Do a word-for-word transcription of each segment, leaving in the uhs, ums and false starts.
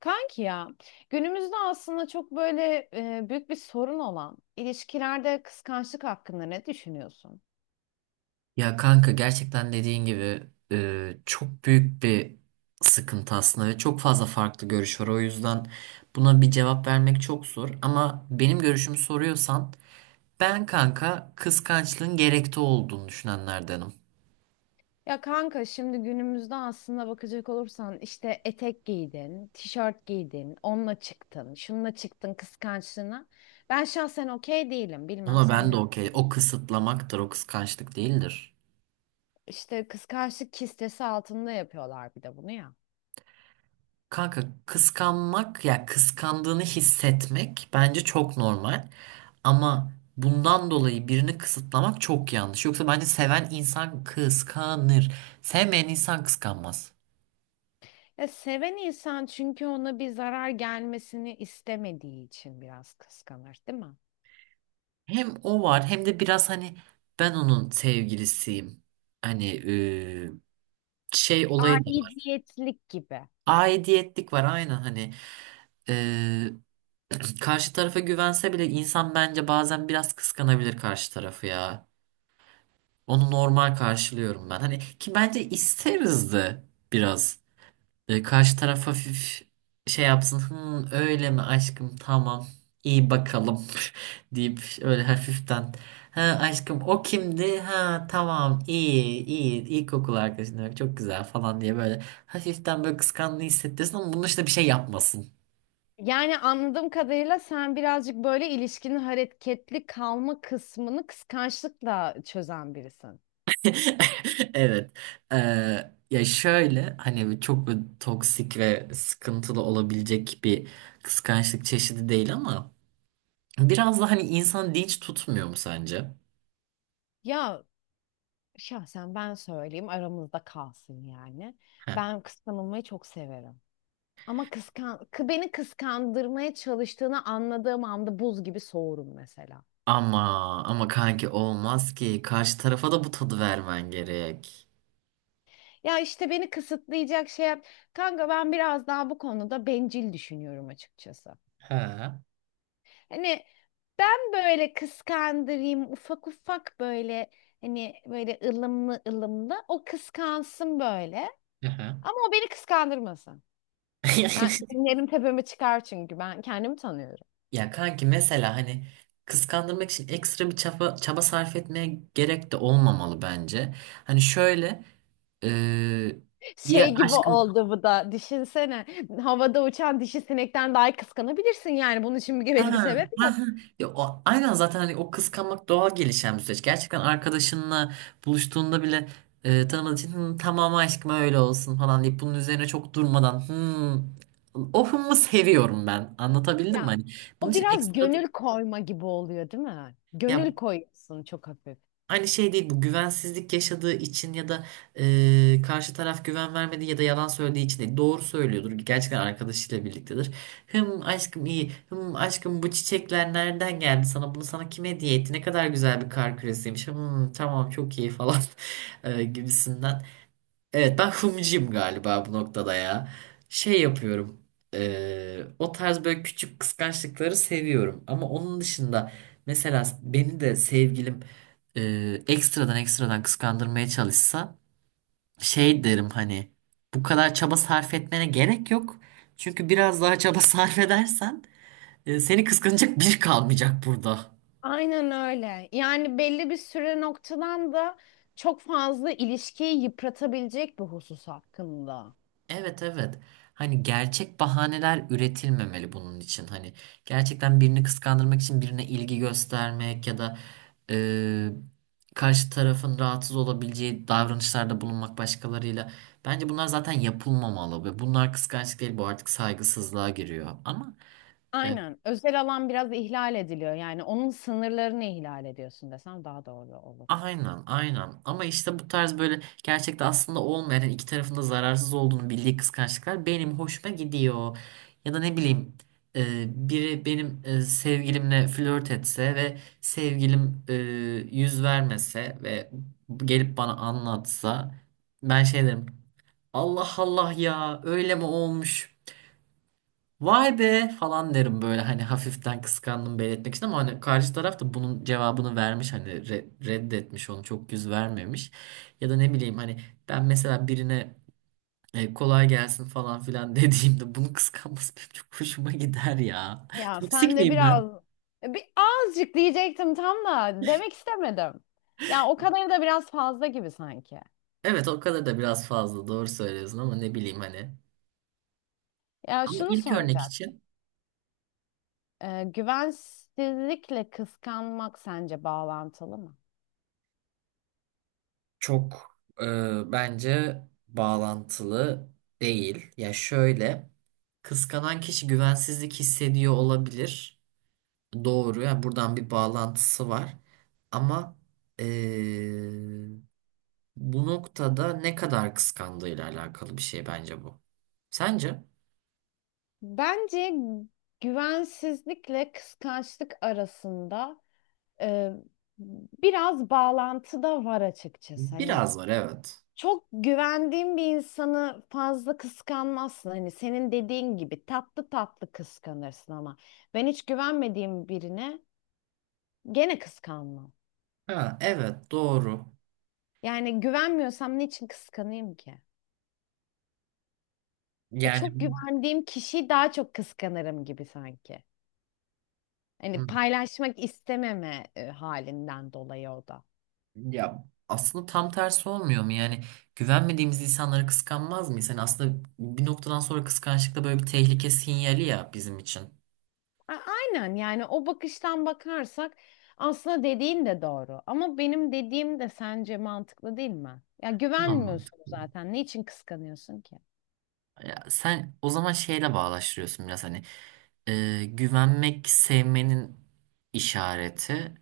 Kanki ya, günümüzde aslında çok böyle e, büyük bir sorun olan ilişkilerde kıskançlık hakkında ne düşünüyorsun? Ya kanka gerçekten dediğin gibi e, çok büyük bir sıkıntı aslında ve çok fazla farklı görüş var. O yüzden buna bir cevap vermek çok zor. Ama benim görüşümü soruyorsan ben kanka kıskançlığın gerekli olduğunu düşünenlerdenim. Ya kanka, şimdi günümüzde aslında bakacak olursan işte etek giydin, tişört giydin, onunla çıktın, şununla çıktın kıskançlığına. Ben şahsen okey değilim. Bilmem Ona sen ben de ne okey. düşünürsün. O kısıtlamaktır, o kıskançlık değildir. İşte kıskançlık kistesi altında yapıyorlar bir de bunu ya. Kanka kıskanmak ya kıskandığını hissetmek bence çok normal. Ama bundan dolayı birini kısıtlamak çok yanlış. Yoksa bence seven insan kıskanır. Sevmeyen insan kıskanmaz. Ya seven insan, çünkü ona bir zarar gelmesini istemediği için biraz kıskanır, değil mi? Hem o var hem de biraz hani ben onun sevgilisiyim. Hani eee, şey olayı da var. Aidiyetlik gibi. Aidiyetlik var aynen hani. eee, Karşı tarafa güvense bile insan bence bazen biraz kıskanabilir karşı tarafı ya. Onu normal karşılıyorum ben. Hani ki bence isteriz de biraz. E, karşı taraf hafif şey yapsın. Hı, öyle mi aşkım tamam iyi bakalım deyip öyle hafiften. Ha aşkım o kimdi? Ha tamam iyi iyi ilkokul arkadaşın öyle çok güzel falan diye böyle hafiften böyle kıskandığı hissettirsin ama bunun işte bir şey yapmasın. Yani anladığım kadarıyla sen birazcık böyle ilişkinin hareketli kalma kısmını kıskançlıkla çözen birisin. Evet. Ee, ya şöyle hani çok böyle toksik ve sıkıntılı olabilecek bir kıskançlık çeşidi değil ama biraz da hani insan dinç tutmuyor mu sence? Ya şahsen ben söyleyeyim, aramızda kalsın yani. Heh. Ben kıskanılmayı çok severim. Ama kıskan kı- beni kıskandırmaya çalıştığını anladığım anda buz gibi soğurum mesela. Ama ama kanki olmaz ki karşı tarafa da bu tadı vermen gerek. Ya işte beni kısıtlayacak şey yap. Kanka ben biraz daha bu konuda bencil düşünüyorum açıkçası. Ha. Hani ben böyle kıskandırayım ufak ufak, böyle hani böyle ılımlı ılımlı o kıskansın böyle, Aha. ama o beni kıskandırmasın. Ben dinlerim, tepeme çıkar çünkü ben kendimi tanıyorum. Ya kanki mesela hani kıskandırmak için ekstra bir çaba, çaba sarf etmeye gerek de olmamalı bence. Hani şöyle. Eee ya Şey gibi aşkım. oldu bu da, düşünsene, havada uçan dişi sinekten daha kıskanabilirsin yani, bunun için bir Ha, belli bir ha, sebep yok. ha. Ya, o, aynen zaten hani o kıskanmak doğal gelişen bir süreç. Gerçekten arkadaşınla buluştuğunda bile e, tanımadığı için "Hı, tamam aşkım öyle olsun falan deyip bunun üzerine çok durmadan "Hı, o hımı seviyorum ben. Anlatabildim mi? Ya Hani bunun o için biraz ekstra gönül koyma gibi oluyor değil mi? ya. Gönül koyuyorsun çok hafif. Aynı şey değil bu, güvensizlik yaşadığı için ya da e, karşı taraf güven vermediği ya da yalan söylediği için değil. Doğru söylüyordur. Gerçekten arkadaşıyla birliktedir. Hım aşkım iyi. Hım aşkım bu çiçekler nereden geldi sana? Bunu sana kim hediye etti? Ne kadar güzel bir kar küresiymiş. Hım tamam çok iyi falan e, gibisinden. Evet ben hımcıyım galiba bu noktada ya. Şey yapıyorum. eee, o tarz böyle küçük kıskançlıkları seviyorum. Ama onun dışında mesela beni de sevgilim eee, ekstradan ekstradan kıskandırmaya çalışsa şey derim hani bu kadar çaba sarf etmene gerek yok. Çünkü biraz daha çaba sarf edersen e, seni kıskanacak biri kalmayacak burada. Aynen öyle. Yani belli bir süre noktadan da çok fazla ilişkiyi yıpratabilecek bir husus hakkında. Evet evet. Hani gerçek bahaneler üretilmemeli bunun için. Hani gerçekten birini kıskandırmak için birine ilgi göstermek ya da e, karşı tarafın rahatsız olabileceği davranışlarda bulunmak başkalarıyla. Bence bunlar zaten yapılmamalı ve bunlar kıskançlık değil, bu artık saygısızlığa giriyor. Ama Aynen. Özel alan biraz ihlal ediliyor. Yani onun sınırlarını ihlal ediyorsun desem daha doğru olur. aynen, aynen. Ama işte bu tarz böyle gerçekte aslında olmayan yani iki tarafında zararsız olduğunu bildiği kıskançlıklar benim hoşuma gidiyor. Ya da ne bileyim e, biri benim e, sevgilimle flört etse ve sevgilim e, yüz vermese ve gelip bana anlatsa ben şey derim, Allah Allah ya öyle mi olmuş. Vay be falan derim böyle hani, hafiften kıskandım belirtmek için ama hani karşı taraf da bunun cevabını vermiş, hani re- reddetmiş onu, çok yüz vermemiş. Ya da ne bileyim hani ben mesela birine e, kolay gelsin falan filan dediğimde bunu kıskanması benim çok hoşuma gider ya. Ya Toksik sen de miyim ben? biraz e, bir azıcık diyecektim, tam da demek istemedim. Ya o kadarı da biraz fazla gibi sanki. Evet o kadar da biraz fazla, doğru söylüyorsun ama ne bileyim hani. Ya Ama şunu ilk örnek soracak. için Ee, güvensizlikle kıskanmak sence bağlantılı mı? çok e, bence bağlantılı değil. Ya şöyle, kıskanan kişi güvensizlik hissediyor olabilir. Doğru. Yani buradan bir bağlantısı var. Ama e, bu noktada ne kadar kıskandığıyla alakalı bir şey bence bu. Sence? Bence güvensizlikle kıskançlık arasında e, biraz bağlantı da var açıkçası. Hani Biraz var, evet. çok güvendiğin bir insanı fazla kıskanmazsın. Hani senin dediğin gibi tatlı tatlı kıskanırsın, ama ben hiç güvenmediğim birine gene kıskanmam. Ha evet doğru. Yani güvenmiyorsam niçin kıskanayım ki? E, Yani. çok güvendiğim kişiyi daha çok kıskanırım gibi sanki. Hani Hı. paylaşmak istememe e, halinden dolayı o da. Ya aslında tam tersi olmuyor mu? Yani güvenmediğimiz insanları kıskanmaz mıyız? Yani aslında bir noktadan sonra kıskançlık da böyle bir tehlike sinyali ya bizim için. A- aynen, yani o bakıştan bakarsak aslında dediğin de doğru. Ama benim dediğim de sence mantıklı değil mi? Ya Bu da güvenmiyorsun mantıklı. zaten. Niçin kıskanıyorsun ki? Ya sen o zaman şeyle bağdaştırıyorsun biraz hani, e, güvenmek sevmenin işareti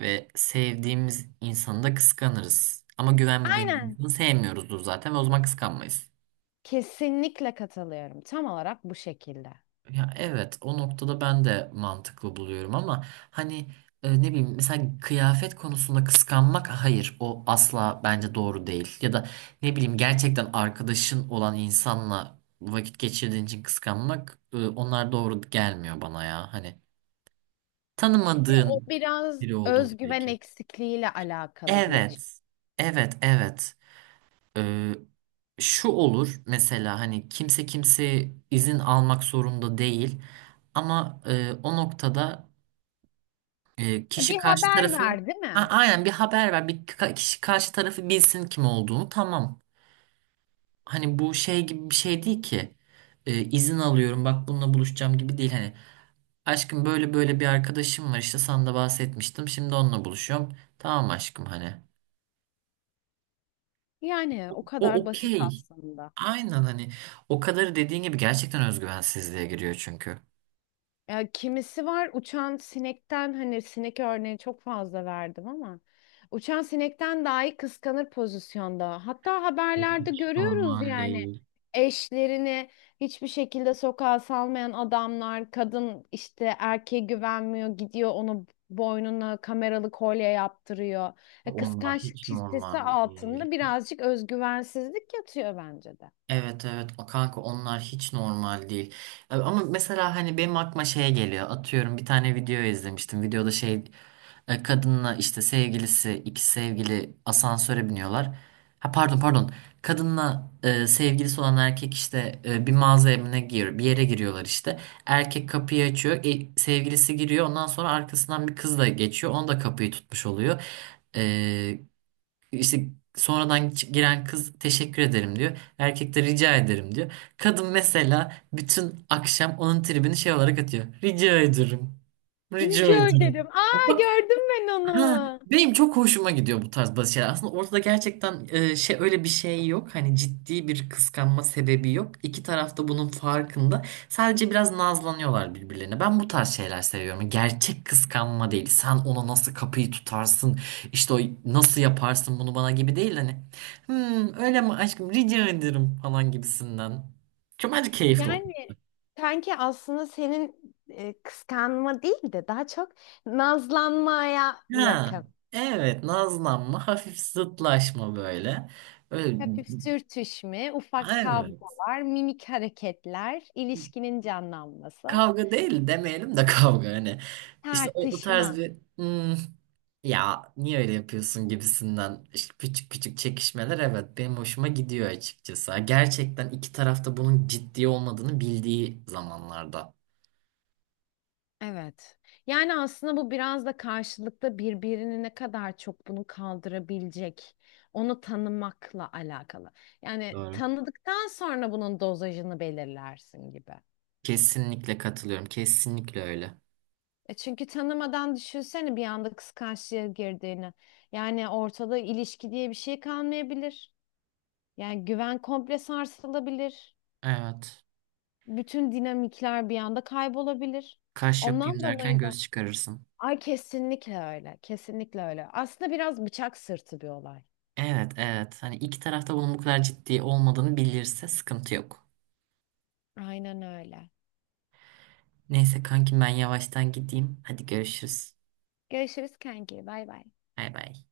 ve sevdiğimiz insanı da kıskanırız. Ama güvenmediğimiz Aynen. insanı sevmiyoruzdur zaten ve o zaman kıskanmayız. Kesinlikle katılıyorum. Tam olarak bu şekilde. Ya evet o noktada ben de mantıklı buluyorum ama hani e, ne bileyim mesela kıyafet konusunda kıskanmak, hayır o asla bence doğru değil. Ya da ne bileyim gerçekten arkadaşın olan insanla vakit geçirdiğin için kıskanmak, e, onlar doğru gelmiyor bana ya. Hani Ya o tanımadığın biraz biri olduğunu özgüven belki. eksikliğiyle alakalı diye düşünüyorum. Evet. Evet, evet. Ee, şu olur mesela, hani kimse kimse izin almak zorunda değil ama e, o noktada e, Ya, kişi bir karşı haber tarafı. ver, değil A- mi? aynen bir haber ver, bir ka- kişi karşı tarafı bilsin kim olduğunu, tamam, hani bu şey gibi bir şey değil ki. E, izin alıyorum bak bununla buluşacağım gibi değil, hani aşkım böyle böyle bir arkadaşım var işte, sana da bahsetmiştim, şimdi onunla buluşuyorum, tamam aşkım hani, Yani o o kadar basit okey. aslında. Aynen hani o kadar, dediğin gibi gerçekten özgüvensizliğe giriyor çünkü. Ya kimisi var uçan sinekten, hani sinek örneği çok fazla verdim ama, uçan sinekten dahi kıskanır pozisyonda. Hatta Yok, haberlerde hiç görüyoruz normal yani, değil. eşlerini hiçbir şekilde sokağa salmayan adamlar, kadın işte erkeğe güvenmiyor, gidiyor onu boynuna kameralı kolye yaptırıyor. E, Onlar kıskançlık hiç kistesi normal değil. altında birazcık özgüvensizlik yatıyor bence de. Evet evet o kanka, onlar hiç normal değil. E, Ama mesela hani benim aklıma şey geliyor. Atıyorum bir tane video izlemiştim. Videoda şey e, kadınla işte sevgilisi, iki sevgili asansöre biniyorlar. Ha pardon pardon. Kadınla e, sevgilisi olan erkek işte e, bir mağaza evine gir bir yere giriyorlar işte. Erkek kapıyı açıyor. E, sevgilisi giriyor. Ondan sonra arkasından bir kız da geçiyor. Onu da kapıyı tutmuş oluyor. E, işte sonradan giren kız teşekkür ederim diyor. Erkek de rica ederim diyor. Kadın mesela bütün akşam onun tribini şey olarak atıyor. Rica ederim. Rica Rica ederim. ederim. Aa, gördüm ben Ha, onu. benim çok hoşuma gidiyor bu tarz bazı şeyler. Aslında ortada gerçekten e, şey öyle bir şey yok. Hani ciddi bir kıskanma sebebi yok. İki taraf da bunun farkında. Sadece biraz nazlanıyorlar birbirlerine. Ben bu tarz şeyler seviyorum. Gerçek kıskanma değil. Sen ona nasıl kapıyı tutarsın? İşte o, nasıl yaparsın bunu bana gibi değil. Hani "Hmm, öyle mi aşkım rica ederim falan gibisinden. Çok bence keyifli olur. Yani sanki aslında senin e, kıskanma değil de daha çok nazlanmaya Ha, yakın. evet nazlanma, hafif zıtlaşma böyle. Öyle, Hafif sürtüşme, ufak evet. kavgalar, mimik hareketler, ilişkinin canlanması, Kavga değil demeyelim de kavga hani. İşte o, o tarz tartışma. bir "Hmm, ya niye öyle yapıyorsun gibisinden, işte küçük küçük çekişmeler, evet benim hoşuma gidiyor açıkçası. Gerçekten iki tarafta bunun ciddi olmadığını bildiği zamanlarda. Evet. Yani aslında bu biraz da karşılıklı birbirini ne kadar çok bunu kaldırabilecek, onu tanımakla alakalı. Yani Doğru. tanıdıktan sonra bunun dozajını belirlersin gibi. Kesinlikle katılıyorum. Kesinlikle öyle. E, çünkü tanımadan düşünsene bir anda kıskançlığa girdiğini. Yani ortada ilişki diye bir şey kalmayabilir. Yani güven komple sarsılabilir. Evet. Bütün dinamikler bir anda kaybolabilir. Kaş Ondan yapayım derken dolayı da. göz çıkarırsın. Ay kesinlikle öyle. Kesinlikle öyle. Aslında biraz bıçak sırtı bir olay. Evet, evet. Hani iki tarafta bunun bu kadar ciddi olmadığını bilirse sıkıntı yok. Aynen öyle. Neyse kanki ben yavaştan gideyim. Hadi görüşürüz. Görüşürüz kanki. Bay bay. Bay bay.